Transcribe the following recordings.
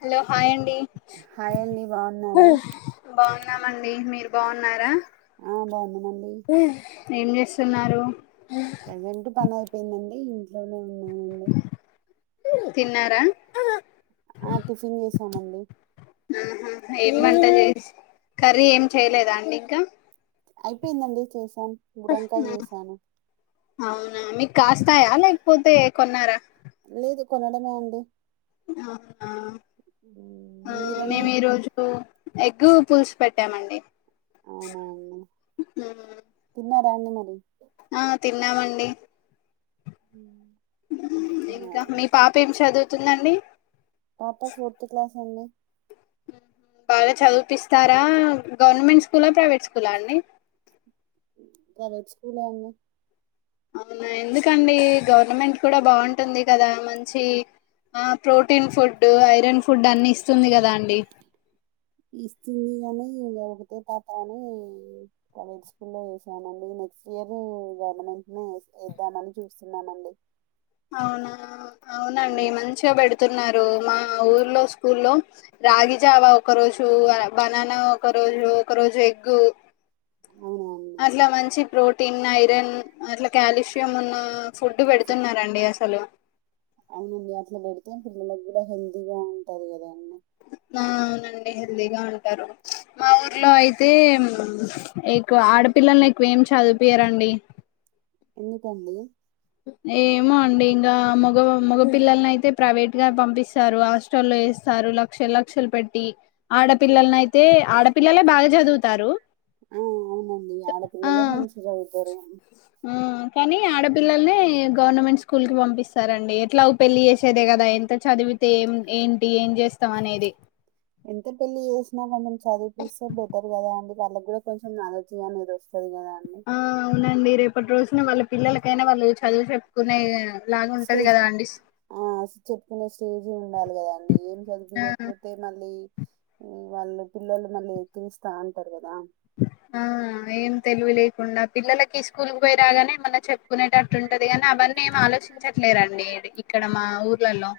Hello hi అండి hi అండి బాగున్నారా బాగు న్నామండి మీరు బాగున్నారా? ఆ బాగున్నామండి ఏం చేస్తున్నారు? ప్రజెంట్ పని అయిపోయిందండి ఇంట్లోనే ఉన్నానండి. తిన్నారా? ఆ టిఫిన్ చేసామండి. ఆ హాఁ ఏం వంట మీరు చేస్ కర్రీ ఏం చేయలేదా అండి ఇంకా? అయిపోయిందండి చేశాన్ బుడంకాయ చేశాను. అవునా మీకు కాస్తాయా లేకపోతే కొన్నారా? లేదు కొనడమే అండి అవునా మ్మ్. ఆ మీరండి మేము ఈరోజు ఎగ్గు పులుసు పెట్టామండి అవునా అండి తిన్నారా అండి మరి ఆ తిన్నామండి. మ్ ఇంకా మీ పాప ఏం చదువుతుందండి? పాప ఫోర్త్ క్లాస్ అండి. మ్మ్ హు బాగా చదిపిస్తారా గవర్నమెంట్ స్కూలా, ప్రైవేట్ స్కూలా అండి. ప్రైవేట్ స్కూలే అండి అవునా ఎందుకండి గవర్నమెంట్ కూడా బాగుంటుంది కదా మంచి. ఆ ప్రోటీన్ ఫుడ్, ఐరన్ ఫుడ్ అన్ని ఇస్తుంది కదా అండి. ఇస్తుంది కాగాని ఇం ఒకతే పాత అని కాలేజ్ స్కూల్లో వసానుండి నేను నెక్స్ట్ ఇయర్ గవర్నమెంట్ ని ఇద్దామని చూస్తున్నామండి అవునా అవునండి మంచిగా పెడుతున్నారు మా ఊర్లో స్కూల్లో రాగిజావా ఒక రోజు బనానా ఒక రోజు ఒక రజు రోజు ఎగ్గు హ్మ్మ్ టిన్ ఐరన్ అట్లా కాల్షియం ఉన్న ఫుడ్ పెడుతున్నారండి అసలు అవున అట్లా పెడితే పిల్లలకు కూడా హెల్దీగా ఉంటది కదా అవునండి హెల్తీగా ఉంటారు మా ఊర్లో అయితే ఎక్కువ ఆడపిల్లల్ని ఎక్కువేం చదిపియారండి ఎందుకండి ఏమో అండి ఇంకా మగ మగ పిల్లల్ని అయితే ప్రైవేట్ గా పంపిస్తారు హాస్టల్ల్లో వేసి స్తారు లక్షల లక్షలు పెట్టి ఆడపిల్లని అయితే ఆడపిల్లలే బాగా చదువుతారు ఆ అవునండి ఆ ఆడపిల్లలే మంచిగా చదువుతారు ఆ కానీ ఆడపిల్లల్ని గవర్నమెంట్ స్కూల్ కి పంపిస్తారండి ఎట్లా పెళ్లిి చేసేదే కదా ఎంత చదివితే ఏం ఏంటి ఏం చేస్తాం అనేది ఎంత పెళ్లిి చేసినా కొంచెం చదివిపిస్తే బెటర్ కదా అండి వాళ్ళకి కూడా కొంచెం నాలెడ్జ్ వస్తుంది ఆ అవునండి రేపటి రోజున వాళ్ళ పిల్లలకైనా వాళ్ళు చదువు చెప్పుకునే లాగా ఉంటది స్టేజ్ కదా అండి ఆ చెప్పుకునే స్టేజ్ ఉండాలి కదాండి ఏం ఆ చదివయకపోతే మళ్ళీ వాళ్ళు పిల్లలు మళ్ళీ ఎకిరిస్తా అంటారు కదా ఆ ఏం తెలివి లేకుండా పిల్లలకి స్కూల్కి పోయి రాగానే ఏమన చెప్పుకునేటట్టుంటది గానీ అవ అవన్నీ ఏం ఆలోచించట్లేరండి ఇక్కడ మా ఊర్లలో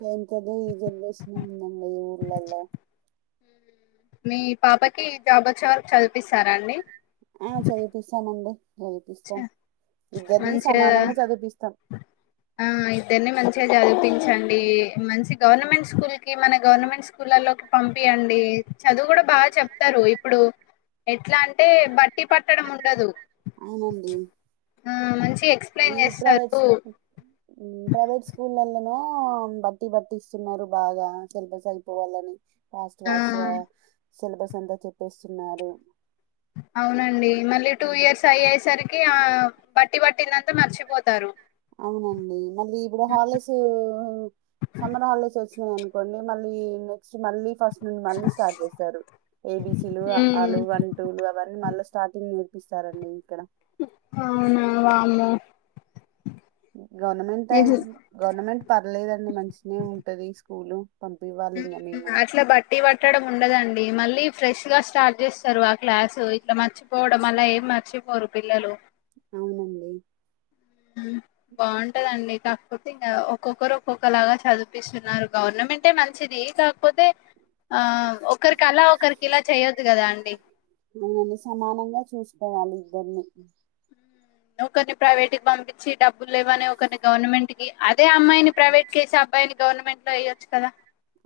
కా అంత ఈ జనరేషన్ ఉందడి ఈ ఊళ్ళలో మీ పాపకి జాబ్ వచ్చే వరకు చదిపిస్తారాండి ఆ చదివిపిస్తామండి చ చదిపిస్తాం ఇద్దరినీ మంచిగా సమానంగా చదివిపిస్తాం ఆ ఇద్దరిని మంచిగా చదిపించండి మంచి గవర్నమెంట్ స్కూల్ కి మన గవర్నమెంట్ స్కూల్లోకి పంపి అండి చదువు కూడా బాగా చెప్తారు ఇప్పుడు ఎట్లా అంటే బట్టి పట్టడం ఉండదు అవునండి ఆ మంచి ఎక్స్ ఈ ప్రవేట్ ప్రైవేట్ స్కూల్లన బట్టి పటిస్తున్నారు బాగా సిలబస్ అయిపోవాలని ఫాస్ట్ ఆ ఫాస్ట్ సిలబస్ అంతా చెప్పేస్తున్నారు అవునండి మళ్ళీ టూ ఇయర్స్ అయ్యేసరికి ఆ బట్టి పట్టిందంతా మర్చిపోతారు అవునండి మళ్ళీ ఇప్పుడు హాలిడేస్ సమ్మర్ హాలిడేస్ వచ్చ అనుకోండి మళ్ళీ నెక్స్ట్ మళ్ ఫస్ట్ ను మళ్ స్ార్ చేస్త ఏబి అ ఉమ్, మ స్ార్ంగ్ విస్తారండి ఇక్కడ అమ్మో గవర్నమెంట్ అయి గవర్నమెంట్ పర్లేదండి మంచిిన ఉంటది స్కూలు పంపివ్వాలి ఇంగ మేము కూడా అట్లా బట్టి పట్టడం ఉండదండి మళ్ళీ ఫ్రెష్ గా స్టార్ట్ చేస్తారు ఆ క్లాసు ఇట్లా మర్చిపోవడం మళ్ళ ఏం మర్చిపోరు పిల్లలు అవునండి బాగుంటదండి ఇకా కాకపోతే ఇంకా ఒక్కొక్కరు ఒక్కొక్కలాగా చదిపిస్తున్నారు గవర్నమెంటే మంచిది కాకపోతే ఆ ఒకరికి అలా ఒకరికి ఇలా చెయొదు కదా అండి సేమ్ ఇద్దరిని ఒకరిని ప్రైవేట్ కి పంపించి డబ్బులు లేవని ఒకరిని గవర్నమెంట్ కి అదే అమ్మాయిని ప్రైవేట్ కేసి అబ్బాయిని గవర్నమెంట్ లో ఎయ్యచ్చు కదా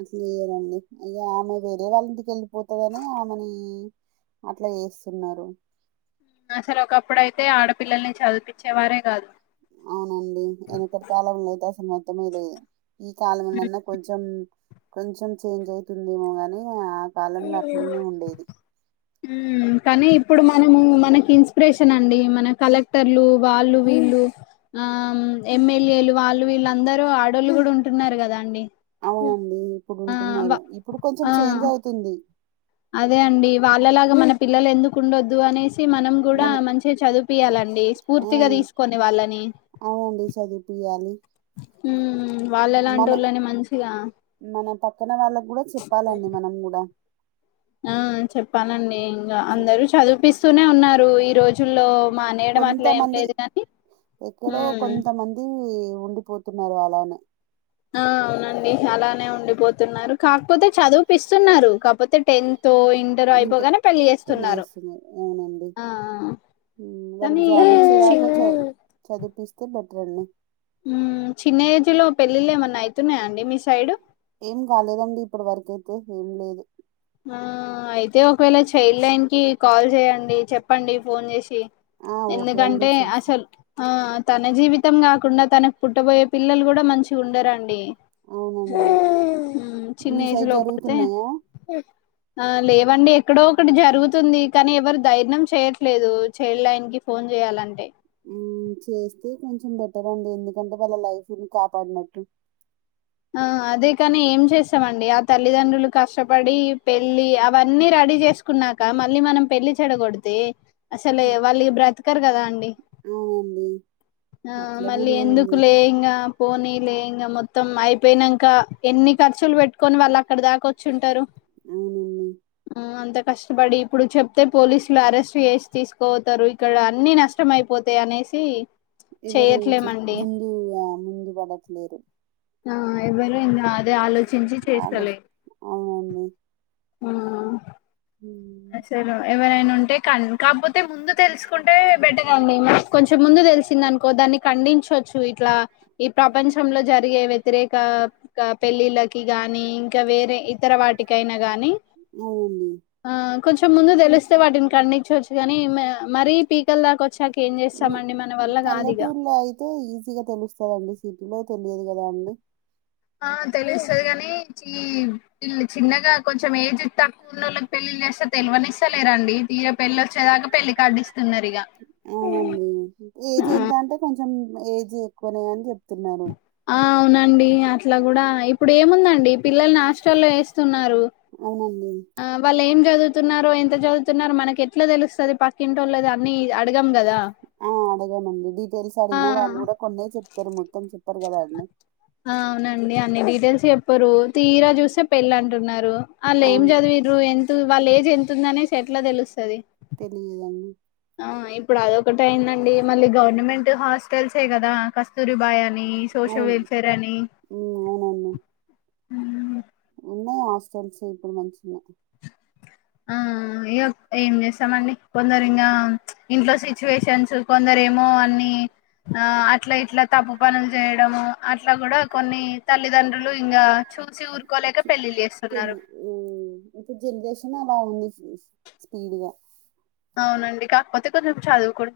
అట్లేయరండి ఇగ ఆమె వేరే వాళ్ళింటికి వెళ్ళిపోతదని ఆమెని అట్లా ఏస్తున్నారు. అసలు ఒకప్పుడుయితే ఆడపిల్లల్ని చదిపిచ్చే వారే కాదు. అవునండి వెనకటి కాలంనా అయితే అసలు మొత్తమే లేదు. ఈ కాలంనన్నా కొంచెం కొంచెం చేంజ్ అయితుందేమో గాని ఆ కాలంలో అట్నే ఉండేది. మ్ కానీ ఇప్పుడు మనము మనకి ఇన్స్పిరేషన్ అండి మన కలెక్టర్లు వాళ్ళు వీళ్ళు ఆ ఎమ్మెల్యేలు వాళ్ళు వీళ్ళందరు ఆడాళ్లు కూడా ఉంటున్నారు కదా అండి. అవునండి ఇప్పుడు ఆ వ ఉంటున్నారు ఇప్పుడు కొంచెం ఆ చేంజ్ అయితుంది. అదే అండి వాళ్ళలాగా మన పిల్లలు ఎందుకు ఉండొద్దు అనేసి మనం కూడా మన మంచిగా చదిపియాలండి స్ఫూర్తిగా తీసుకొని వాళ్ళని వునండి చదిపి హ్మ్ మన వాళ్ళలాంటోళ్ళని మంచిగా మన పక్కన వాళ్ళకి కూడా చెప్పాలండి మనం కూడా ఆ చెప్పాలండి ఇంకా చెప్ అందరు చదిపిస్తూనే ఉన్నారు. ఈ రోజుల్లో మానేయడం అట్లా ఏం కొంతమంది లేదు కానీ ఎక్కడో ఉమ్ కొంతమంది ఉండిపోతున్నారు అలానే ఆ అవునండి అలానే ఉండిపోతున్నారు. కాకపోతే చదువుపిస్తున్నారు కాపోతే టెన్త్ ఇంటర్ ఇంతే అయిపోగానే పెళ్ళి పెళ్లి చేస్తున్నారు అవునండి ఆ ఆ వాళ్ళు జాబ్ వచ్చేగాక చ చదివిపిస్తే బెటర్ అండి. ఉమ్ చిన్న ఏజ్ లో పెళ్ళిళ్ళ ఏమన్నా అయితున్నాయాండి మీ సైడ్ ఏం కాలేదండి ఇప్పటి వరకైతే ఏం లేదు. ఆ అయితే ఒకవేళ చైల్డ్ లైన్ కి కాల్ చేయండి చెప్పండి ఫోన్ చేసి ఆ ఓకే అండి ఎందుకంటే చేస్తా అసలు ఆ తన జీవితం కాకుండా తనకు పుట్టబోయే పిల్లలు కూడా మంచిగా ఉండరాండి. అవునండి చిన్న మీ ఏజ్ సైడ్ లో పడితే జరుగుతున్నాయా ఆ లేవండి ఎక్కడో ఒకటి జరుగుతుంది. కానీ ఎవరు దైర్నం చేయట్లేదు చైల్డ్ లయాన్ ఫోన్ జేయాలంటే ఉమ్ చేస్తే కొంచెం బెటర్ అండి. ఎందుకంటే వాళ్ళ లైఫ్ని కాపాడినట్టు ఆ అదే కాని ఏం చేస్తమండి ఆ తల్లిదండ్రులు కష్టపడి పెళ్లి అవన్నీ రెడీ చేస్ తీసుకున్నాక మళ్ళీ మనం పెళ్లి చెడ కొడితే అసలే వాళ్ళు ఇగ బ్రతకరు కదా అండి. అవునండి ఆ అట్లా మళ్ళీ కూడా ఎందుకు ఉంది లే ఇంగా పోనీ లే ఇంకా మొత్తం అయిపోయినంక ఎన్ని ఖర్చులు పెట్టుకొని వాళ్ళు అక్కడ దాకావోచ్చుంటారు. అవునన్నీ అంత కష్టపడి ఇప్పుడు చెప్తే పోలీసులు అరెస్ట్ చేసి తీసుకోతారు. ఇక్కడ అన్ని నష్టమయిపో తే అనేసి ఎవరు చూసి చెయట్లేమండి ముందు ఆ ముందు పడట్లేరు. ఆ ఎవరు ఇందే అదే ఆలోచించి చేస్తలే. ఆలోచన అవునండి ఆ ఉమ్. అసలు ఎవరైనా ఉంటే కాని కాకపోతే ముందు తెలుసుకుంటే బెటర్ అండి. మనకు కొంచెం ముందు తెలిసిందనుకో దాన్ని ఖండించచ్చు. ఇట్లా ఈ ప్రపంచంలో జరిగే వ్యతిరేక క పెళ్ళిళ్ళకి గాని ఇంకా వేరే ఇతర వాటికైనా గానీ అవుండి. ఆ కొంచెం ముందు తెలుస్తే వాటిని కండించచ్చు. కానీ మరీ పీకల దాకా వచ్చాక ఏం చేస్తామండి మన వల్ల కాదు ఇగ పల్లెటూర్లో అయితే ఈజీగా తెలుస్తాదండి. సిటీలో తెలియదు కదా అండి. ఆ తెలుస్తది కాని చిన్ ఇల్ చిన్నగా కొంచెం ఏజ్ తక్కువ ఉన్న ఓళ్ళకి పెళ్ళి చేస్తే తెలివనిస్తలేరండి తీర పెళ్లి వచ్చదాకా పెళ్లి కార్డిస్ అవునండి. ఏజ్ ఆ ఎంత అంటే కొంచెం ఏజ్ ఎక్కువనే అని చెప్తున్నారు. ఆ అవునండి అట్లా కూడా ఇప్పుడు ఏముందండి పిల్లల్ని హాస్టల్లో ఏస్తున్నారు. అవునండి ఆ వల్ ఏం చదువుతున్నారో ఎంత చదువుతున్నారో మనకి ఎట్లా తెలుస్తది పక్కింటోళ్ళది అన్ని అడగం కదా ఆ అడగానండి డీటెయిల్స్ ఆ అడిగినా వాళ్ళు కూడా కొన్నే చెప్తారు మొత్తం చెప్పారు కదా అండి అవునండి అన్ని డీటెయిల్స్ చెప్పరు తీరా చూస్తే పెళ్ళి అంటున్నారు ఆళ్ళు ఏం అవును చదు విరు ఎంతు వాళ్ళ ఏజ్ ఎంతు ఉందనేసి ఎట్లా తెలుస్తది తెలియదండి ఆ ఇప్పుడు అదొకటైందండి మళ్ళీ గవర్నమెంట్ హాస్టల్సే కదా కస్తూరి బాయాని సోషల్ అవును వెల్ఫేర్ అని ఉమ్, అవునండి ఉన్నాయి హాస్టల్స్ ఇప్పుడు మంచినే ఆ ఇగ ఏం చేస్తామండి కొందరి ఇంగా ఇంట్లో సిచ్యువేషన్స్ కొందరేమో అన్ని ఆ అట్లా ఇట్లా తప్పు పనులు చేయడము అట్లా కూడా కొన్ని తల్లిదండ్రులు ఇంకా చూ పెళ్లి ఉ ఇప్పు జెనరేషనే బాగుంది స్పీడ్గా అవునండి కాకపోతే కొంచెం చదువు కుడా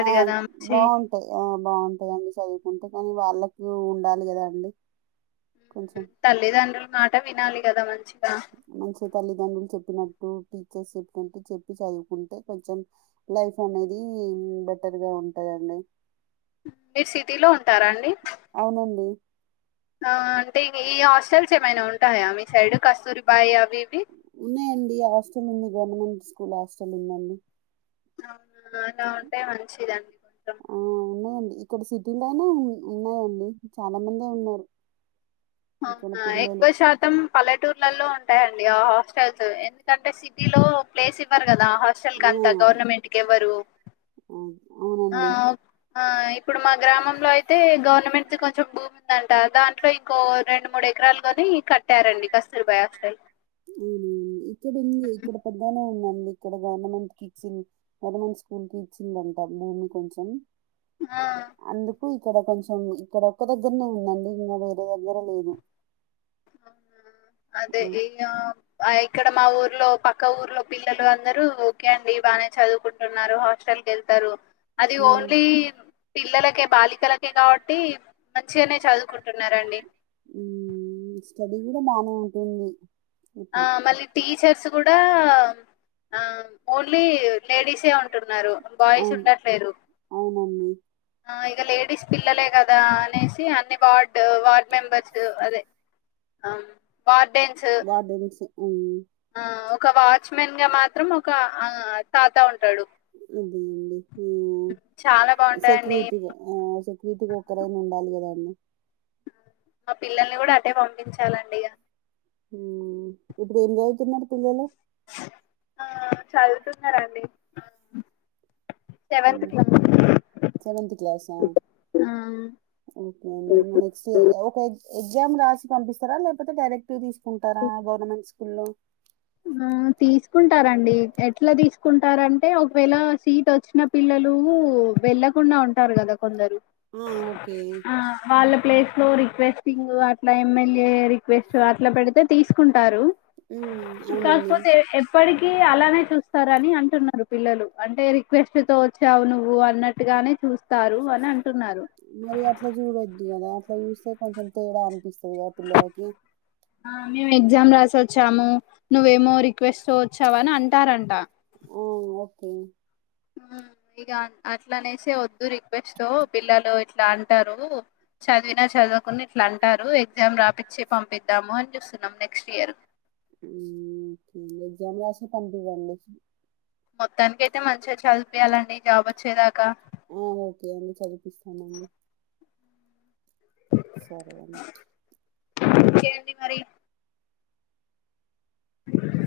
ఆ మంచి బాగుంటాయి ఆ బాగుంటాయండి చదువుకుంటే కానీ వా ళ్ళకు ఉండాలి కదా అండి కొంచెం తల్లిదండ్రుల మాట వినాలి కదా మంచి మంచి తల్లిదండ్రులు చెప్పినట్టు టీచర్స్ ఎక్కుంటే చెప్పి చదువుకుంటే కొంచెం లైఫ్ అనేది బెటర్ గా ఉంటది టన్నై మీరు సిటీలో ఉంటారా అండి అవునండి ఆ అంటే ఈ హాస్టల్స్ ఏమైనా ఉంటాయా మీ సైడ్ కస్తూరి బాయి అవి ఇవి ఉన్నాయండి హాస్టల్ ఉంది గవర్నమెంట్ స్కూల్ హాస్టల్ ఉందండి అవునా అలా ఉంటే మంచిదండి కొంచెం ఆ ఉన్నాయండి ఇక్కడ సిటీలోనే ఉ ఉన్నాయండి చాలా మందే ఉన్నారు ఇక్కడ అవునా పిల్లలు ఎక్కువ శాతం పల్లెటూర్లలో ఉంటాయండి ఆ హాస్టల్స్ ఎందుకంటే సిటీ లో ప్లేస్ ఇవ్వరు కదా హాస్టల్ ఆ కంతా గవర్నమెంట్ కేవ్వరు ఆ, అవునండి ఆ ఇప్పుడు మా గ్రామంలో అయితే గవర్నమెంటుది కొంచెం భూమి ఉందంట దాంట్లో ఇంకో రెండు మూడు ఎకరాలు గోని కట్టారండి కస్తూరిబాయి హాస్టల్ అవునవును ఇక్కడ ఉంది ఇక్కడ పెద్దగనే ఉందన్ ఇక్కడ గవర్నమెంట్ కి ఇచ్చింది గవర్నమెంట్ స్కూల్ కి ఇచ్చిందంట భూమి కొంచెం ఆ అందుకు ఇక్కడ కొంచెం ఇక్కడ ఒక్క దగ్గరనే ఉందండి ఇంకా వేరే దగ్గర లేదు అదే ఈ ఆ ఐ ఇక్కడ మా ఊర్లో పక్క ఊర్లో పిల్లలు అందరూ ఓకే అండి బాగానే చదువుకుంటున్నారు హాస్టల్ కేళ్త టారు అది హ్మ్. ఓన్లీ పిల్లలకే బాలికలకే కాబట్టి మంచిగానే చదువుకుంటున్నారండి ఉమ్ స్టడీ కూడా బానే ఉంటుంది ఆ ఇప్పుడు. మళ్ళీ టీచర్స్ కూడా ఆ ఓన్లీ లేడీసే ఉంటున్నారు బాయ్స్ అవును. ఉండట్లేరు అవునండి. ఆ ఇక లేడీస్ పిల్లలే కదా అనేసి అన్ని వార్డ్ వార్డ్ మెంబర్స్ అదే ఆ వార్డెన్స్ సి ఉమ్ ఆ ఒక వాచ్మెన్ గా మాత్రం ఒక ఆ తాత ఉం అదే అండి హు చాలా బాగుంటాయండి సేక్రూటీగా ఆ కీటుకొక్కరైనా ఉండాలి కదండి మా పిల్లల్ని కూడా అటే పంపించాలండి ఇక ఇప్పుడు ఏం చదువుతున్నారు పిల్లలు ఆ చదువుతున్నాండి ఆ సెవెన్ంత క్లాస్ా ఆ ఓకే అండి మన ఒక ఎగ్జామ్ రాసి పంపిస్తారా లేకపోతే డైరెక్ట్ తీసుకుంటారా గవర్నమెంట్ స్కూల్లో ఆ తీసుకుంటారండి ఎట్లా తీసుకుంటార అంటే ఒకవేళ సీట్ వచ్చిన పిల్లలు వెళ్ళకుండా ఉంట కదా కొందరుళ ఆ ఓకే ప్లేస్ లో రిక్వెస్టింగ్ అట్లా ఎమ్ఎల్యే రిక్వెస్ట్ అట్లా పెడితే తీసుకుంటారు ఉ కాకపోతే ఎ ఇప్పటికీ అలానే చూస్తార అని అంటున్నారు పిల్లలు అంటే రిక్వెస్ట్ తో వచ్చావు నువ్వు అన్నట్టుగా నే చూస్తారు అని అంటున్నారు మరి అట్లా చూడొద్దు కదా అట్లా చూస్తే కొంచెం తేడా అనిపిస్తుంది పదిగా పిల్లలకి ఆ మేము ఎగ్జామ్ రాసి వచ్చాము నువ్వేమో రిక్వెస్ట్ వచ్చావ అని అంటారంట ఆ ఓకే ఇక అట్లానేసే వద్దు రిక్వెస్ట్ పిల్లలు ఇట్లా అంటారు చదివినా చదువుకుని ఇట్లా అంటారు ఎగ్జామ్ రాపిచ్చి పంపిద్దాము అని చూస్తున్నాం నెక్స్ట్ ఇయర్ ఎగ్జామ్ రాసే పంపివండి మొత్తానినికి అయితే మంచిగా చదిపియాలండి జాబ్ వచ్చేదాకా ఆ ఓకే అండి చదిపిస్తామండి సరేైన కే అండి మరి [inaudible]